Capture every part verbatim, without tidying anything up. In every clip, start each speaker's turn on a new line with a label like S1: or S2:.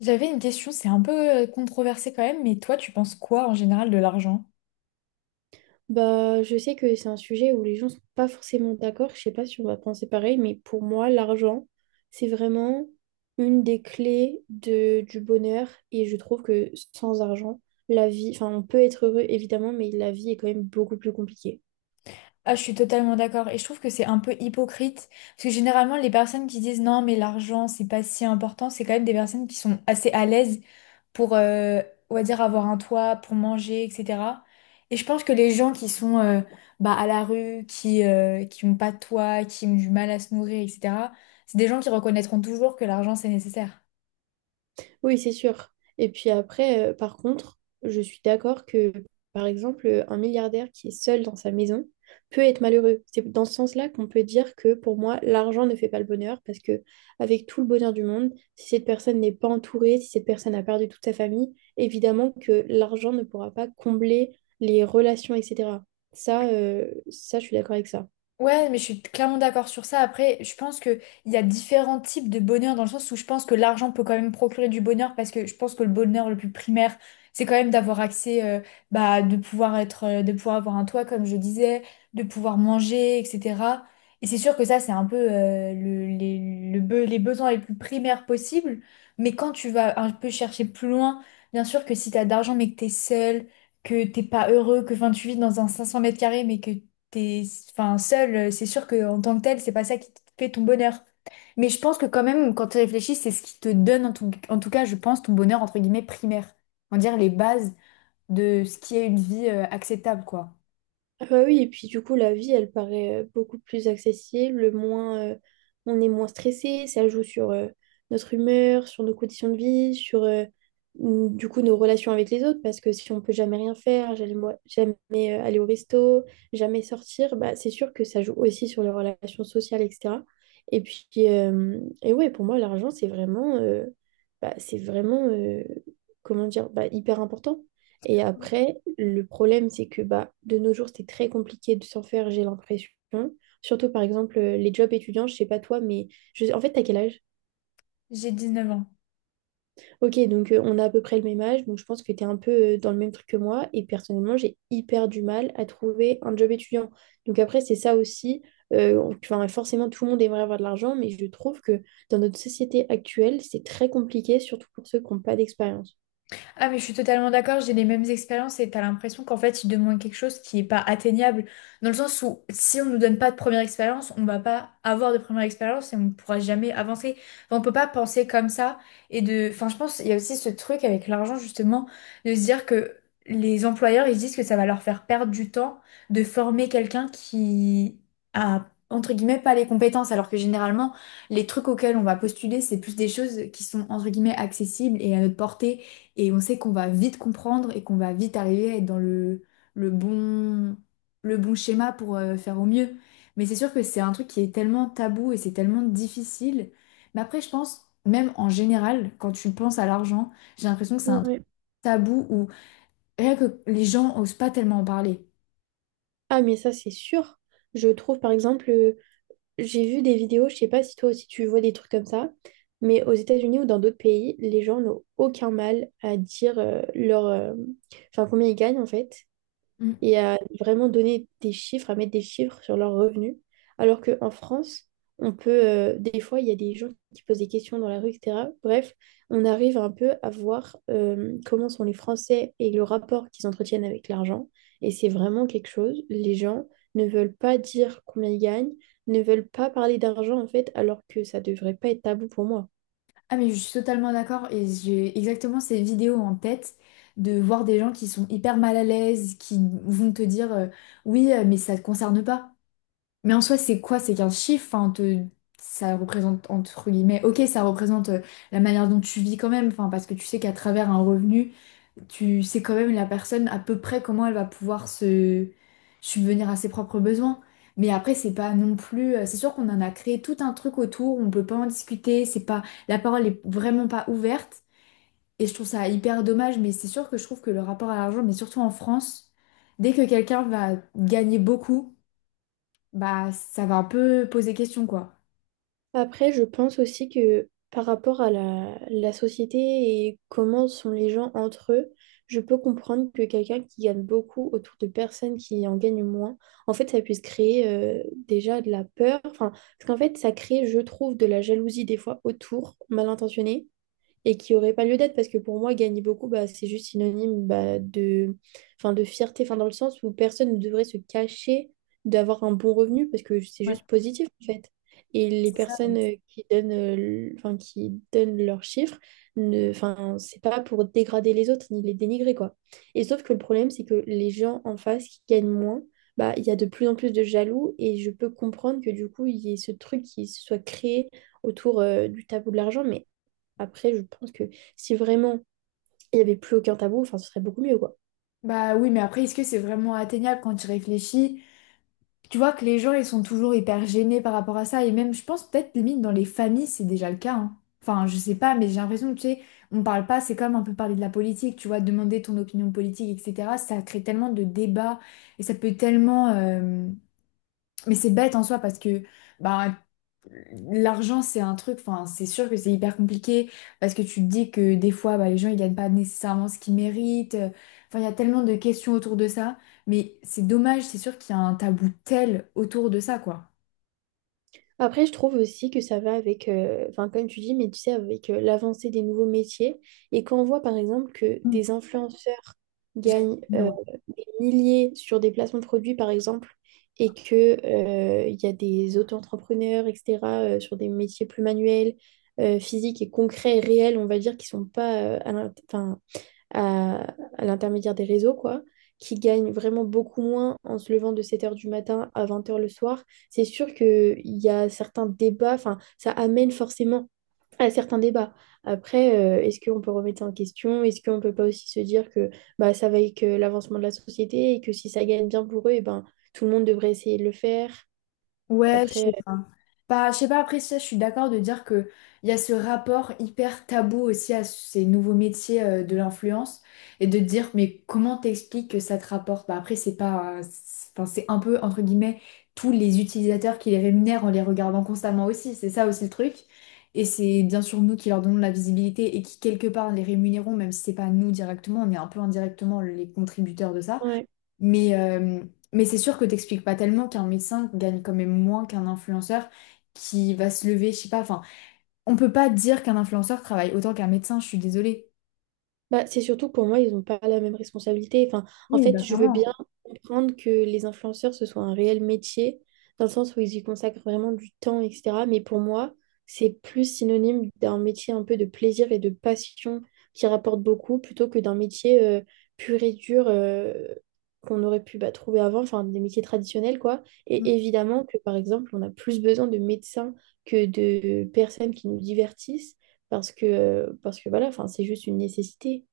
S1: J'avais une question, c'est un peu euh, controversé quand même, mais toi, tu penses quoi en général de l'argent?
S2: Bah, je sais que c'est un sujet où les gens sont pas forcément d'accord. Je sais pas si on va penser pareil, mais pour moi, l'argent, c'est vraiment une des clés de, du bonheur. Et je trouve que sans argent, la vie, enfin, on peut être heureux, évidemment, mais la vie est quand même beaucoup plus compliquée.
S1: Ah, je suis totalement d'accord et je trouve que c'est un peu hypocrite parce que généralement, les personnes qui disent non, mais l'argent, c'est pas si important, c'est quand même des personnes qui sont assez à l'aise pour, euh, on va dire, avoir un toit, pour manger, et cetera. Et je pense que les gens qui sont euh, bah, à la rue, qui, euh, qui ont pas de toit, qui ont du mal à se nourrir, et cetera, c'est des gens qui reconnaîtront toujours que l'argent, c'est nécessaire.
S2: Oui, c'est sûr. Et puis après, euh, par contre, je suis d'accord que, par exemple, un milliardaire qui est seul dans sa maison peut être malheureux. C'est dans ce sens-là qu'on peut dire que pour moi, l'argent ne fait pas le bonheur parce que avec tout le bonheur du monde, si cette personne n'est pas entourée, si cette personne a perdu toute sa famille, évidemment que l'argent ne pourra pas combler les relations, et cetera. Ça, euh, ça, je suis d'accord avec ça.
S1: Ouais, mais je suis clairement d'accord sur ça. Après, je pense que il y a différents types de bonheur dans le sens où je pense que l'argent peut quand même procurer du bonheur parce que je pense que le bonheur le plus primaire, c'est quand même d'avoir accès, euh, bah, de pouvoir être, euh, de pouvoir avoir un toit, comme je disais, de pouvoir manger, et cetera. Et c'est sûr que ça, c'est un peu, euh, le- les, le be- les besoins les plus primaires possibles. Mais quand tu vas un peu chercher plus loin, bien sûr que si t'as d'argent mais que t'es seul, que t'es pas heureux, que fin tu vis dans un cinq cents mètres carrés mais que t'es enfin, seul, euh, c'est sûr que en tant que tel, c'est pas ça qui te fait ton bonheur. Mais je pense que quand même, quand tu réfléchis, c'est ce qui te donne, en tout, en tout cas, je pense, ton bonheur, entre guillemets, primaire. On va dire les bases de ce qui est une vie euh, acceptable, quoi.
S2: Ah bah oui, et puis du coup, la vie, elle paraît euh, beaucoup plus accessible, moins, euh, on est moins stressé, ça joue sur euh, notre humeur, sur nos conditions de vie, sur euh, mm, du coup nos relations avec les autres, parce que si on peut jamais rien faire, jamais, mo- jamais, euh, aller au resto, jamais sortir, bah, c'est sûr que ça joue aussi sur les relations sociales, et cetera. Et puis, euh, et ouais, pour moi, l'argent, c'est vraiment, euh, bah, c'est vraiment, euh, comment dire, bah, hyper important. Et après, le problème, c'est que bah, de nos jours, c'est très compliqué de s'en faire, j'ai l'impression. Surtout, par exemple, euh, les jobs étudiants, je sais pas toi, mais je... en fait, t'as quel âge?
S1: J'ai dix neuf ans.
S2: Ok, donc euh, on a à peu près le même âge, donc je pense que t'es un peu euh, dans le même truc que moi. Et personnellement, j'ai hyper du mal à trouver un job étudiant. Donc après, c'est ça aussi. Euh, on- enfin, forcément, tout le monde aimerait avoir de l'argent, mais je trouve que dans notre société actuelle, c'est très compliqué, surtout pour ceux qui n'ont pas d'expérience.
S1: Ah, mais je suis totalement d'accord, j'ai les mêmes expériences et t'as l'impression qu'en fait, il demande quelque chose qui n'est pas atteignable. Dans le sens où, si on ne nous donne pas de première expérience, on va pas avoir de première expérience et on ne pourra jamais avancer. Enfin, on peut pas penser comme ça. Et de... Enfin, je pense, il y a aussi ce truc avec l'argent, justement, de se dire que les employeurs, ils se disent que ça va leur faire perdre du temps de former quelqu'un qui a, entre guillemets, pas les compétences, alors que généralement, les trucs auxquels on va postuler, c'est plus des choses qui sont, entre guillemets, accessibles et à notre portée et on sait qu'on va vite comprendre et qu'on va vite arriver à être dans le, le bon, le bon schéma pour euh, faire au mieux. Mais c'est sûr que c'est un truc qui est tellement tabou et c'est tellement difficile. Mais après, je pense, même en général, quand tu penses à l'argent, j'ai l'impression que c'est un truc
S2: Ouais.
S1: tabou où rien que les gens osent pas tellement en parler.
S2: Ah, mais ça, c'est sûr. Je trouve, par exemple, euh, j'ai vu des vidéos, je sais pas si toi aussi tu vois des trucs comme ça, mais aux États-Unis ou dans d'autres pays, les gens n'ont aucun mal à dire euh, leur, euh, enfin combien ils gagnent en fait
S1: Mm.
S2: et à vraiment donner des chiffres, à mettre des chiffres sur leurs revenus. Alors qu'en France, on peut, euh, des fois, il y a des gens qui posent des questions dans la rue, et cetera. Bref, on arrive un peu à voir euh, comment sont les Français et le rapport qu'ils entretiennent avec l'argent. Et c'est vraiment quelque chose. Les gens ne veulent pas dire combien ils gagnent, ne veulent pas parler d'argent, en fait, alors que ça devrait pas être tabou pour moi.
S1: Ah, mais je suis totalement d'accord et j'ai exactement ces vidéos en tête de voir des gens qui sont hyper mal à l'aise, qui vont te dire euh, oui, euh, mais ça te concerne pas. Mais en soi, c'est quoi? C'est qu'un chiffre, enfin, te- ça représente, entre guillemets, ok, ça représente euh, la manière dont tu vis quand même, enfin, parce que tu sais qu'à travers un revenu, tu sais quand même la personne à peu près comment elle va pouvoir se subvenir à ses propres besoins. Mais après, c'est pas non plus. euh, C'est sûr qu'on en a créé tout un truc autour, on peut pas en discuter, c'est pas, la parole est vraiment pas ouverte. Et je trouve ça hyper dommage, mais c'est sûr que je trouve que le rapport à l'argent, mais surtout en France, dès que quelqu'un va gagner beaucoup, bah ça va un peu poser question quoi.
S2: Après, je pense aussi que par rapport à la, la société et comment sont les gens entre eux, je peux comprendre que quelqu'un qui gagne beaucoup autour de personnes qui en gagnent moins, en fait, ça puisse créer euh, déjà de la peur. Enfin, parce qu'en fait, ça crée, je trouve, de la jalousie des fois autour, mal intentionnée et qui n'aurait pas lieu d'être parce que pour moi, gagner beaucoup, bah, c'est juste synonyme bah, de, enfin, de fierté, enfin, dans le sens où personne ne devrait se cacher d'avoir un bon revenu parce que c'est
S1: Ouais,
S2: juste positif en fait. Et les
S1: c'est ça. Ouais.
S2: personnes euh, qui donnent, euh, le- enfin, qui donnent leurs chiffres, ne, enfin, c'est pas pour dégrader les autres ni les dénigrer quoi. Et sauf que le problème, c'est que les gens en face qui gagnent moins, bah, il y a de plus en plus de jaloux et je peux comprendre que du coup, il y ait ce truc qui se soit créé autour euh, du tabou de l'argent, mais après, je pense que si vraiment il n'y avait plus aucun tabou, enfin, ce serait beaucoup mieux, quoi.
S1: Bah oui, mais après, est-ce que c'est vraiment atteignable quand tu réfléchis? Tu vois que les gens, ils sont toujours hyper gênés par rapport à ça. Et même, je pense peut-être limite dans les familles, c'est déjà le cas, hein. Enfin, je sais pas, mais j'ai l'impression que tu sais, on parle pas, c'est comme un peu parler de la politique, tu vois, demander ton opinion politique, et cetera. Ça crée tellement de débats et ça peut tellement. euh, Mais c'est bête en soi parce que bah, l'argent, c'est un truc, enfin, c'est sûr que c'est hyper compliqué parce que tu te dis que des fois, bah, les gens, ils gagnent pas nécessairement ce qu'ils méritent. euh, Enfin, il y a tellement de questions autour de ça, mais c'est dommage, c'est sûr qu'il y a un tabou tel autour de ça, quoi.
S2: Après, je trouve aussi que ça va avec, euh, enfin, comme tu dis, mais tu sais, avec euh, l'avancée des nouveaux métiers. Et quand on voit, par exemple, que
S1: Mm.
S2: des influenceurs gagnent euh,
S1: J'admire.
S2: des milliers sur des placements de produits, par exemple, et que, euh, il y a des auto-entrepreneurs, et cetera, euh, sur des métiers plus manuels, euh, physiques et concrets et réels, on va dire, qui sont pas euh, à l'int- 'fin, à, à l'intermédiaire des réseaux, quoi, qui gagnent vraiment beaucoup moins en se levant de sept heures du matin à vingt heures le soir, c'est sûr qu'il y a certains débats, enfin, ça amène forcément à certains débats. Après, euh, est-ce qu'on peut remettre ça en question? Est-ce qu'on peut pas aussi se dire que bah, ça va avec euh, l'avancement de la société et que si ça gagne bien pour eux, et ben, tout le monde devrait essayer de le faire?
S1: Ouais, je
S2: Après,
S1: sais pas. Bah, je sais pas, après ça, je suis d'accord de dire que il y a ce rapport hyper tabou aussi à ces nouveaux métiers euh, de l'influence et de dire, mais comment t'expliques que ça te rapporte? Bah, après, c'est pas, euh, c'est- enfin, c'est un peu, entre guillemets, tous les utilisateurs qui les rémunèrent en les regardant constamment aussi, c'est ça aussi le truc. Et c'est bien sûr nous qui leur donnons la visibilité et qui, quelque part, les rémunérons, même si c'est pas nous directement, on est un peu indirectement les contributeurs de ça.
S2: euh, ouais.
S1: Mais, euh, mais c'est sûr que t'expliques pas tellement qu'un médecin gagne quand même moins qu'un influenceur qui va se lever, je sais pas, enfin, on peut pas dire qu'un influenceur travaille autant qu'un médecin, je suis désolée.
S2: Bah, c'est surtout que pour moi, ils n'ont pas la même responsabilité. Enfin, en
S1: Oui,
S2: fait,
S1: bah
S2: je veux
S1: clairement.
S2: bien comprendre que les influenceurs, ce soit un réel métier, dans le sens où ils y consacrent vraiment du temps, et cetera. Mais pour moi, c'est plus synonyme d'un métier un peu de plaisir et de passion qui rapporte beaucoup, plutôt que d'un métier euh, pur et dur euh, qu'on aurait pu bah, trouver avant, enfin des métiers traditionnels, quoi. Et évidemment que, par exemple, on a plus besoin de médecins que de personnes qui nous divertissent, parce que, euh, parce que voilà, enfin, c'est juste une nécessité.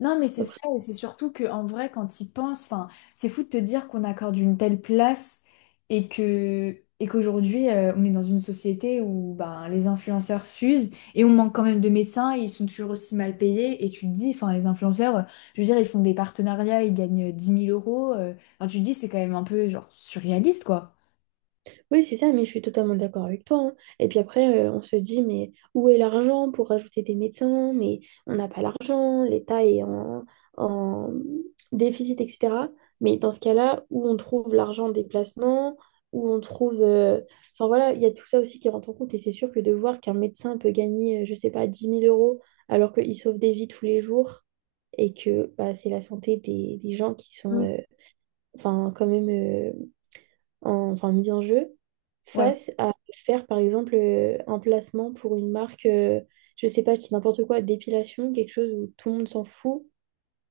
S1: Non, mais c'est ça,
S2: Après-
S1: et c'est surtout que en vrai, quand ils pensent, enfin, c'est fou de te dire qu'on accorde une telle place et que et qu'aujourd'hui, euh, on est dans une société où ben, les influenceurs fusent et on manque quand même de médecins et ils sont toujours aussi mal payés. Et tu te dis, enfin, les influenceurs, euh, je veux dire, ils font des partenariats, ils gagnent euh, dix mille euros. euh, enfin, tu te dis, c'est quand même un peu genre surréaliste, quoi.
S2: Oui, c'est ça, mais je suis totalement d'accord avec toi. Hein. Et puis après, euh, on se dit, mais où est l'argent pour rajouter des médecins? Mais on n'a pas l'argent, l'État est en, en déficit, et cetera. Mais dans ce cas-là, où on trouve l'argent des placements, où on trouve... euh, Enfin voilà, il y a tout ça aussi qui rentre en compte. Et c'est sûr que de voir qu'un médecin peut gagner, euh, je sais pas, dix mille euros alors qu'il sauve des vies tous les jours et que bah, c'est la santé des, des gens qui sont...
S1: Mm.
S2: euh, Enfin, quand même, euh, en- enfin mise en jeu,
S1: Ouais.
S2: face à faire par exemple euh, un placement pour une marque, euh, je sais pas, je dis n'importe quoi, d'épilation, quelque chose où tout le monde s'en fout.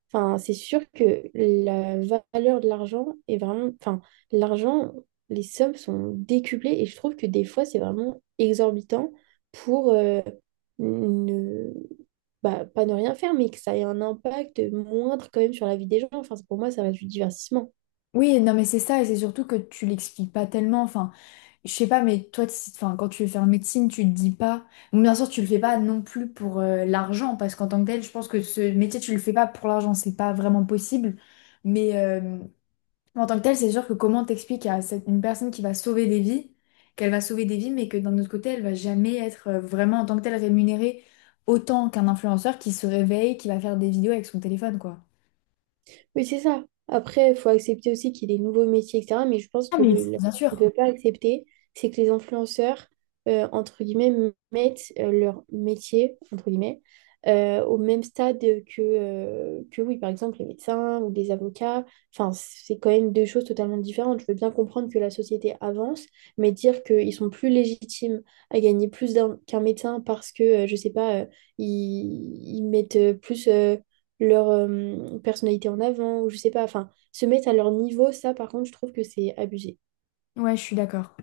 S2: Enfin, c'est sûr que la valeur de l'argent est vraiment, enfin, l'argent, les sommes sont décuplées et je trouve que des fois c'est vraiment exorbitant pour euh, ne, bah, pas ne rien faire, mais que ça ait un impact moindre quand même sur la vie des gens. Enfin, pour moi, ça reste du divertissement.
S1: Oui, non, mais c'est ça, et c'est surtout que tu l'expliques pas tellement. Enfin, je sais pas, mais toi, t'si- enfin, quand tu veux faire médecine, tu te dis pas. Bon, bien sûr, tu le fais pas non plus pour euh, l'argent, parce qu'en tant que tel, je pense que ce métier, tu le fais pas pour l'argent, c'est pas vraiment possible. Mais euh, en tant que tel, c'est sûr que comment t'expliques à cette- une personne qui va sauver des vies, qu'elle va sauver des vies, mais que d'un autre côté, elle va jamais être euh, vraiment en tant que telle rémunérée autant qu'un influenceur qui se réveille, qui va faire des vidéos avec son téléphone, quoi.
S2: Oui, c'est ça. Après, il faut accepter aussi qu'il y ait des nouveaux métiers, et cetera. Mais je pense
S1: Ah,
S2: que
S1: mais
S2: le, la
S1: bien
S2: chose qu'on ne
S1: sûr.
S2: peut pas accepter, c'est que les influenceurs, euh, entre guillemets, mettent euh, leur métier, entre guillemets, euh, au même stade que, euh, que, oui, par exemple, les médecins ou les avocats. Enfin, c'est quand même deux choses totalement différentes. Je veux bien comprendre que la société avance, mais dire qu'ils sont plus légitimes à gagner plus d'un- qu'un médecin parce que, euh, je ne sais pas, euh, ils, ils mettent euh, plus... euh, leur euh, personnalité en avant, ou je sais pas, enfin, se mettre à leur niveau, ça par contre, je trouve que c'est abusé.
S1: Ouais, je suis d'accord.